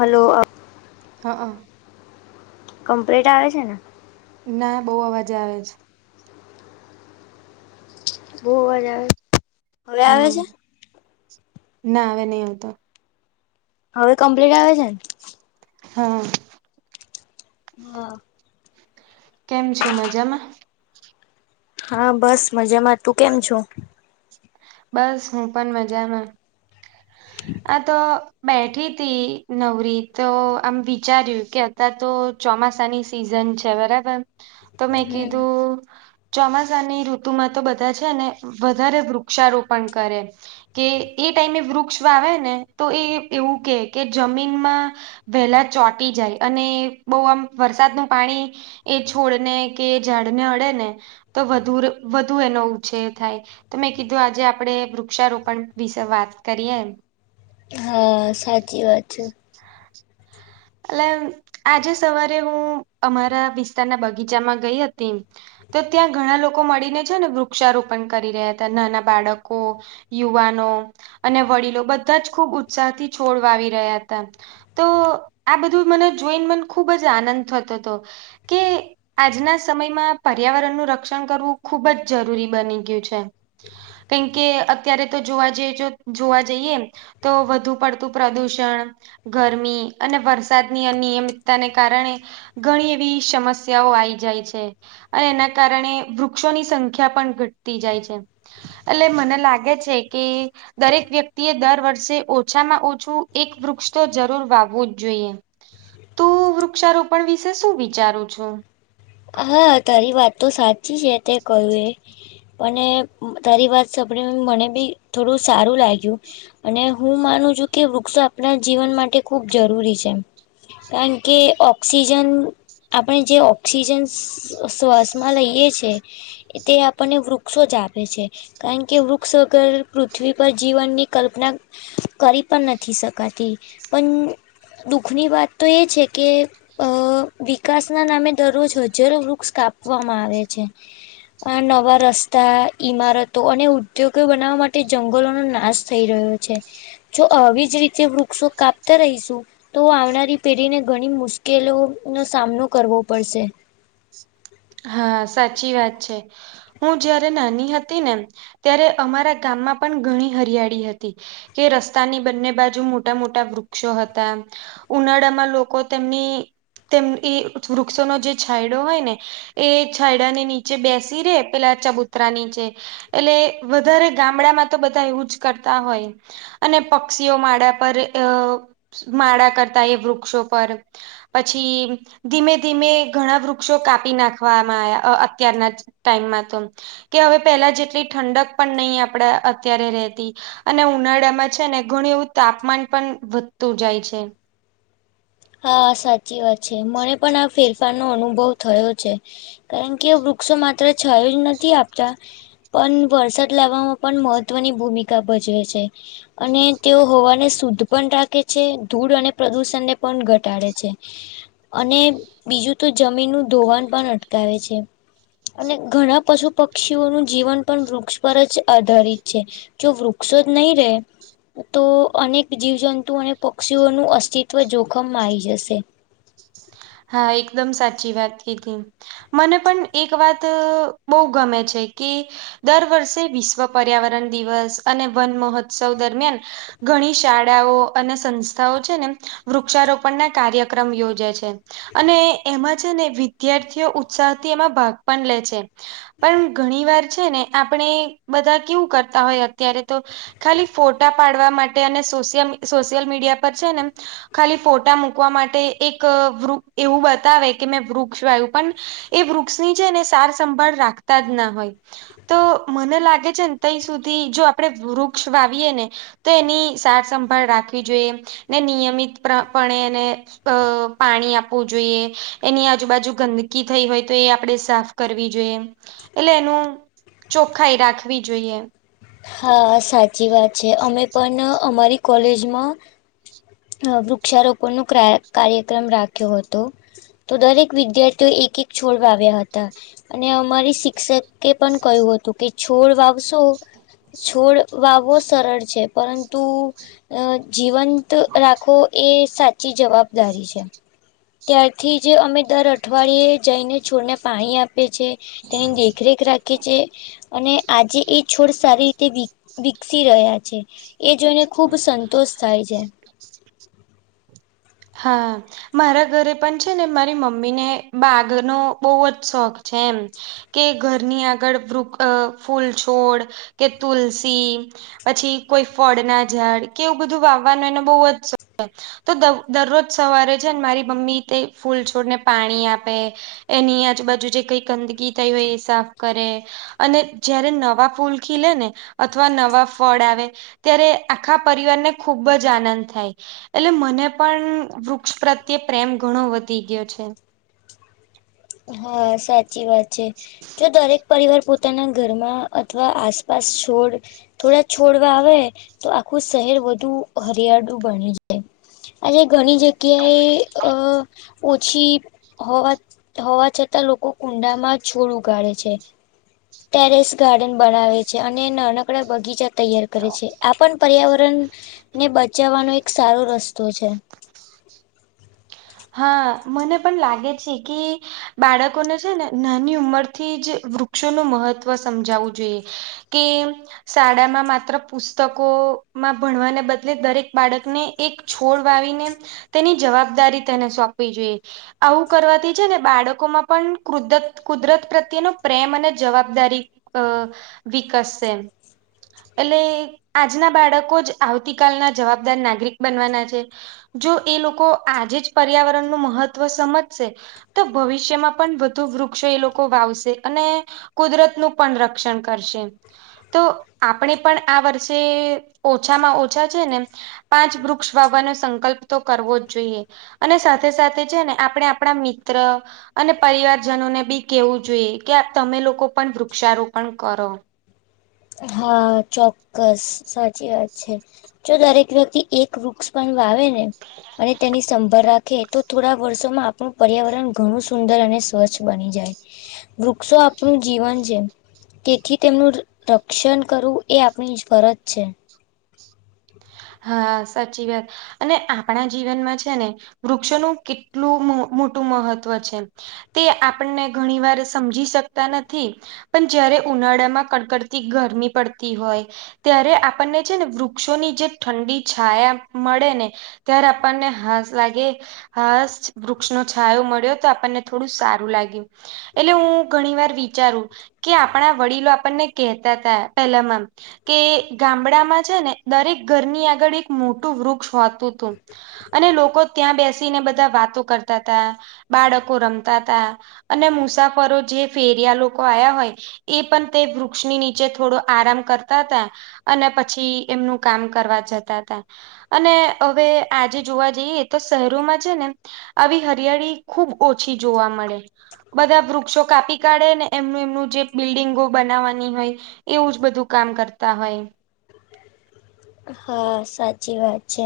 Hello આપ. હ અ. કમ્પ્લીટ આવે છે ને. ના બઉુ અવાજે આવે છે. બહ અવાજ આવે હવે આવે હા છે. ના હવે નહી આવતો. હવે કમ્પ્લીટ આવે છે ને. હા. હા. કેમ છો મજામાં. હા બસ મજામાં તું કેમ છો? બસ હું પણ મજામાં. આ તો બેઠી તી નવરી તો આમ વિચાર્યું કે અત્યાર તો ચોમાસાની સિઝન છે બરાબર તો મેં કીધું ચોમાસાની ઋતુમાં તો બધા છે ને વધારે વૃક્ષારોપણ કરે કે એ ટાઈમે વૃક્ષ આવે ને તો એ એવું કે કે જમીનમાં વહેલા ચોટી જાય અને બહુ આમ વરસાદનું પાણી એ છોડને કે ઝાડને અડે ને તો વધુ વધુ એનો ઉછેર થાય તો મેં કીધું આજે આપણેે વૃક્ષારોપણ વિશે વાત કરીએ એમ હમ્મ સાચી વાત છે. એલે આજે સવારે હું અમારા વિસ્તારના બગીચામાં ગઈ હતી તો ત્યાં ઘણા લોકો મળીને છે ને વૃક્ષારોપણ કરી રહ્યા હતા નાના બાળકો યુવાનો અને વડીલો બધા જ ખુબ ઉત્સાહ થી છોડવા વાવી રહ્યા હતા તો આ બધું મને જોઈને મને ખુબ જ આનંદ થતો હતો કે આજના સમયમાં પર્યાવરણનું રક્ષણ કરવું ખૂબ જ જરૂરી બની ગયું છે. કેમ કે અત્યારે તો જોવા જઈએ જોવા જઈએ. તો વધુ પડતું પ્રદુષણ ગરમી અને વરસાદની અનિયમિતતાને કારણે ઘણી એવી સમસ્યાઓ આવી જાય છે. અને એના કારણે વૃક્ષોની સંખ્યા પણ ઘટતી જાય છે. એટલે મને લાગે છે કે દરેક વ્યક્તિ એ દર વર્ષે ઓછામાં ઓછું એક વૃક્ષ તો જરૂર વાવવું જ જોઈએ તો વૃક્ષારોપણ વિશે શું વિચારું છું હા તારી વાત તો સાચી છે તે કયું એ અને તારી વાત સાંભળી મને બી થોડું સારું લાગ્યું અને હું માનું છું કે વૃક્ષ આપણા જીવન માટે ખુબ જરૂરી છે. કારણ કે ઓક્સિજન આપણે જે ઓક્સિજન શ્વાસ માં લઈએ છે તે આપણને વૃક્ષો જ આપે છે. કારણ કે વૃક્ષગર પૃથ્વી પર જીવનની કલ્પના કરી પણ નથી શકાતી પણ દુઃખની વાત તો એ છે કે વિકાસના નામે દરરોજજ જ્યારે વૃક્ષ કાપવામાં આવે છે આ નવા રસ્તા, ઈમારતો અને ઉદ્યોગો બનાવવા માટે જંગલોનો નાશ થઈ રહ્યો છે. જો આવી જ રીતે વૃક્ષો કાપતા રહીશું તો આવનારી પેઢીને ઘણી મુશ્કેલો નો સામનો કરવો પડશે. હા સાચી વાત છે. હું જયારે નાની હતી ને, ત્યારે અમારા ગામમાં પણ ઘણી હરિયાળી હતી. કે રસ્તાની બંને બાજુ મોટા-મોટા વૃક્ષો હતા ઉનાળામાં લોકો તેમની તેમ ઈ વૃક્ષોનો જે છાયડો હોય ને એ છાયડા ની નીચે બેસી રહે, પેલા ચબૂતરા નીચે એટલે વધારે ગામડામાં તો બધા એવું જ કરતા હોય. અને પક્ષીઓ માળા પર અહ માળા કરતા એ વૃક્ષો પર પછી ધીમે-ધીમે ઘણા વૃક્ષો કાપી નાખ ખવામાં આયા, અ અત્યારના જ ટાઈમમાં તો. કે હવે પેલા જેટલી ઠંડક પણ નહીં આપડા અત્યારે રહેતી. અને ઉનાળામાં છે ને ઘણું એવું તાપમાન પણ વધતું જાય છે. હા સાચી વાત છે. મને પણ આ ફેર ફાર નો અનુભવ થયો છે, કારણ કે વૃક્ષો માત્ર છાયો જ નથી આપતા પન વરસાદ લાવવામાં પણ મહત્વની ભૂમિકા ભજવે છે. અને તેઓ હવાને શુદ્ધ પણ રાખે છે, ધૂળ અને પ્રદુષણને પણ ઘટાડે છે. અને બીજું તો જમીનનું ધોવાણ પણ અટકાવે છે. અને ઘણા પશુ પક્ષીઓનું જીવન પણ વૃક્ષ પર જ આધારિત છે. જો વૃક્ષો જ નહીં રહે તો અનેક જીવજંતુ અને પક્ષીઓનું અસ્તિત્વ જોખમમાં આઈ જશે. હા એકદમ સાચી વાત કીધી. મને પણ એક વાત અહ બહું ગમે છે કે દર વર્ષે વિશ્વ પર્યાવરણ દિવસ અને વન મહોત્સવ દરમિયાન ઘણી શાળાઓ અને સંસ્થાઓ છે ને વૃક્ષારોપણના કાર્યક્રમ યોજે છે. અને એમાં છે ને વિદ્યાર્થીઓ ઉત્સાહથી એમાં ભાગ પણ લે છે. પણ ઘણી વાર છે ને આપણે બધા કેવું કરતા હોય અત્યારે તો ખાલી ફોટા પાડવા માટે અને સોશ્ય સોશિયલ મીડિયા પર છે ને ખાલી ફોટા મૂકવા માટે એક વૃ એવું બતાવે કે મેં વૃક્ષ વાયુ, પણ એ વૃક્ષની છે ને સાર-સંંભાળ રાખતા જ ના હોય. તો મને લાગે છેન તઈ સુધી જો આપડે વૃક્ષ વાવીએે ને તો એની સાર-સંભાળ રાખવી જોઈએ. ને નિયમિત પ્ર પણે એને અહ પાણી આપ પવું જોઈએ, એની આજુબાજુ ગંદકી થઈ હોય તો એ આપડે સાફ કરવી જોઈએ. એટલે એનું ચોખ્ખાઈ રાખવી જોઈએ. હા સાચી વાત છે. અમે પણ અહ અમારી કોલેજમાં અહ વૃક્ષારોપણનો ક્રા કાર્યક્રમ રાખ્યો હતો. તો દરેક વિદ્યાર્થીઓ એક-એક છોડ વાવ્યા હતા. અને અમારી શિક્ષકે પણ કહ્યું હતું, કે છોડ વાવશો છોડ વાવવો સરળ છે, પરંતુ અહ જીવંત રાખવો એ સાચી જવાબદારી છે. ત્યારથી જ અમે દર અઠવાડિયે જઈને છોડને પાણી આપ પીએ છે, તેની દેખરેખ રાખીએ છે. અને આજે એ છોડ સારી રીતે વિક વિકસી રહ્યા છે. એ જોઈને ખુબ સંતોષ થાય છે. હા. મારા ઘરે પણ છે ને મારી મમ્મીને બાગનો બઉજ શોખ છે એમ. કે ઘરની આગળ વૃક અ ફૂલછોડ કે તુલસી પછી કોઈ ફળના ઝાડ કે એવું બધું વાવવાનો એને બઉ જ શોખ છે તો દવ દરરોજ સવારે છેન મારી મમ્મી તે ફૂલ છોડને પાણી આપે એની આજુબાજુ જે કઈ ગંદગી થઈ હોય એ સાફ કરે અને જયારે નવા ફૂલ ખીલેને અથવા નવા ફળ આવે ત્યારે આખા પરિવારને ખુબ જ આનંદ થાય એટલે મને પણ વૃક્ષ પ્રત્યે પ્રેમ ઘણો વધી ગયો છે. હા સાચી વાત છે, જો દરેક પરિવાર પોતાના ઘરમાં અથવા આસપાસ છોડ થોડા છોડ વાવે તો આખું શહેર વધુ હરિયાળુ બની જાય. આજે ઘણી જગ્યાએ અ ઓછી હોવા હોવા છતાં લોકો કુંડામાં છોડ ઉગાડે છે. ટેરેસ ગાર્ડન બનાવે છે અને નાનકડા બગીચા તૈયાર કરે છે આપણ પર્યાવરણને બચાવવાનો એક સારો રસ્તો છે. હા મને પણ લાગે છે કે બાળકોને છે ને નાની ઉંમરથી જ વૃક્ષોનું મહત્વ સમજાવવું જોઈએ. કેમ શાળામાં માત્ર પુસ્તકોમાં ભણવાને બદલે દરેક બાળકને એક છોડ વાવીને તેની જવાબદારી તેને સોંપવી જોઈએ. આવું કરવાથી છે ને બાળકોમાં પણ ક્રૂદત કુદરત પ્રત્યેનો પ્રેમ અને જવાબદારી અ વિકસશે. એટલે આજના બાળકો જ આવતી કલના જવાબદાર નાગરિક બનવાના છે. જો એ લોકો આજે જ પર્યાવરણ ન મહત્વ સમજશે. તો ભવિષ્યમાં પણ વધુ વૃક્ષો એ લોકો વાવશે અને. કુદરતનું પણ રક્ષણ કરશે. તો આપણે પણ આ વર્ષે ઓછામાં ઓછા છે ને. પાંચ વૃક્ષ વાવવાનો સંકલ્પ તો કરવો જ જોઈએ. અને સાથે સાથે છે ને આપણે આપણા મિત્ર. અને પરિવારજનોને બી કેવું જોઈએ કે તમે લોકો પણ વૃક્ષારોપણ કરો. હા ચોક્કસ સાચી વાત છે જો દરેક વ્યક્તિ એક. વૃક્ષ પણ વાવે ને અને તેની સંભર રાખે. તો થોડા વર્ષોમાં આપણું પર્યાવરણ ઘણું સુંદર અને સ્વચ્છ બની જાય. વૃક્ષો આપનુંું જીવન છે તેથી તેમનું. શિક્ષણ કરવું એ આપણી ફરજ છે. હા સાચી વાત. અને આપણા જીવનમાં છે ને વૃક્ષોનું કેટલું મોટું મહત્વ છે. તે આપણને ઘણી વાર સમજી શકતા નથી. પણ જયારે ઉનાળા માં કડકડતી ગરમી પડતી હોય. ત્યારે આપણને છે ને વૃક્ષોની જે. ઠંડી છાયા મળે ને ત્યારે આપણને હાસ લાગે. હ વૃક્ષનો છાયો મળ્યો તો આપણને થોડું સારું લાગ્યું. એટલે હું ઘણી વાર વિચારું કે આપણા વડીલો આપણને કહેતા હતા પેલામાં. કે ગામડામાં છે ને દરેક ઘરની આગળ એક મોટું વૃક્ષ હોતું હતું. અને લોકો ત્યાં બેસીને બધા વાતો કરતા હતા. બાળકો રમતા હતા અને મુસાફરો જે ફેરિયા લોકો આવ્યા હોય. એ પણ તે વૃક્ષની નીચે થોડો આરામ કરતા હતા અને પછી એમનું. કામ કરવા જતા હતા અને હવે આજે જોવા જઈએ તો શહેરોમાં છે ને. આવી હરિયાળી ખુબ ઓછી જોવા મળે. બધા વૃક્ષો કાપી કાઢે ને એમનું એમનું જે બિલ્ડિંગો બનાવવાની હોય. એવુંજ બધું કામ કરતા હોય. હા સાચી વાત છે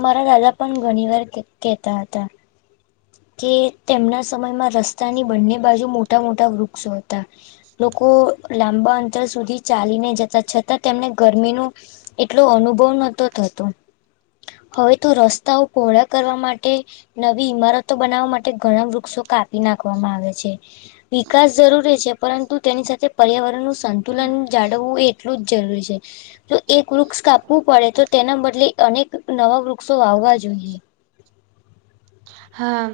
મારા દાદા પણ ઘણી વાર કેતા હતા. કે તેમના સમયમાં રસ્તાની બંને બાજુ મોટા મોટા વૃક્ષો હતા. લોકો લાંબા અંતર સુધી ચાલીને જતા છતાં તેમને ગરમીનું. એટલો અનુભવ નતો થતો. હવે તો રસ્તાઓ પહોળા કરવા માટે નવી ઈમારત. તો બનાવવા માટે ઘણા વૃક્ષો કાપી નાખવામાં આવે છે. વિકાસ જરૂરી છે પરંતુ તેની સાથે પર્યાવરણ નું સંતુલન જાળવવું એ. એટલું જરૂરી છે. જો એક વૃક્ષ કાપવું પડે તો તેના બદલે અનેક નવા વૃક્ષો વાવવા જોઈએ. હા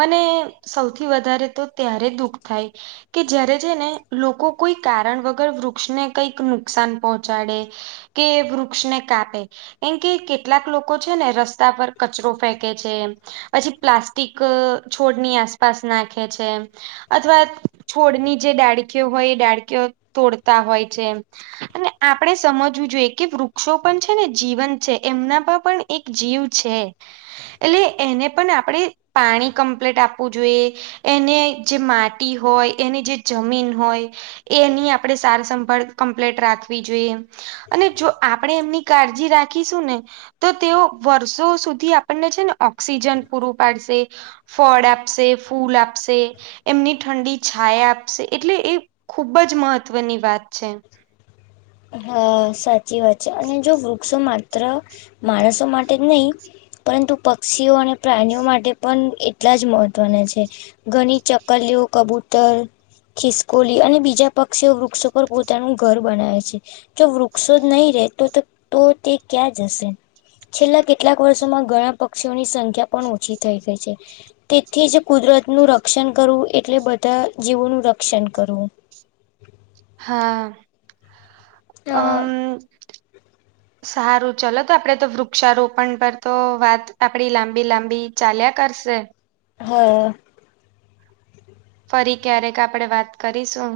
મને સૌથી વધારે તો ત્યારે દુઃખ થાય. કે જ્યારે જે ને લોકો કોઈ કારણ વગર વૃક્ષને કંઈક નુકસાન પહોંચાડે. કે વૃક્ષને કાપે. કેમ કે કેટલાક લોકો છે ને રસ્તા પર કચરો ફેંકે છે. પછી પ્લાસ્ટિક છોડની આસપાસ નાખે છે. અથવા છોડની જે ડાળકીઓ હોય એ ડાળકીઓ તોડતા હોય છે. અને આપણે સમજવું જોઈએ કે વૃક્ષો પણ છે ને જીવંત છે એમના પર પણ. એક જીવ છે એટલે એને. પણ આપણે પાણી કમ્પ્લીટ આપવું જોઈએ. એને જે માટી હોય એની જે જમીન હોય. એની આપણે સાર સંંભાળ કમ્પ્લીટ રાખવી જોઈએ. અને જો આપણેે એમની કાળજી રાખીશું ને. તો તેઓ વર્ષો સુધી આપણને છે ને ઓક્સિજન પૂરું પાડશે ફળ આપશે ફૂલ આપશે એમની ઠંડી છાયા આપશે એટલે એ ખૂબ જ મહત્વની વાત છે. હા સાચી વાત છે અને જો વૃક્ષો માત્ર માણસો માટે જ નહી પરંતુ પક્ષીઓ અને પ્રાણીઓ માટે પણ એટલા જ મહત્વના છે. ઘણી ચક્કલીઓ કબૂતર ખિસકોલી અને બીજા પક્ષીઓ વૃક્ષો પર પોતાનું ઘર બનાવે છે. જો વૃક્ષો નહીિ રેતો તો તે ક્યાં જ હશે છેલ્લા કેટલાક વર્ષોમાં ઘણા પક્ષીઓની સંખ્યા પણ ઓછી થઈ ગઈ છે. તેથી જ કુદરત નું રક્ષણ કરવું એટલે બધા જીવોનું રક્ષણ કરવું. હા અમ સારું ચલો તો આપડે તો વૃક્ષારોપણ પર તો વાત આપડી લાંબી લાંબી ચાલ્યા કરશે હા ફરી ક્યારેક આપણેે વાત કરીશું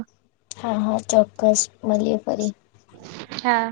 હા હા ચોક્કસ મળએ ફરી હા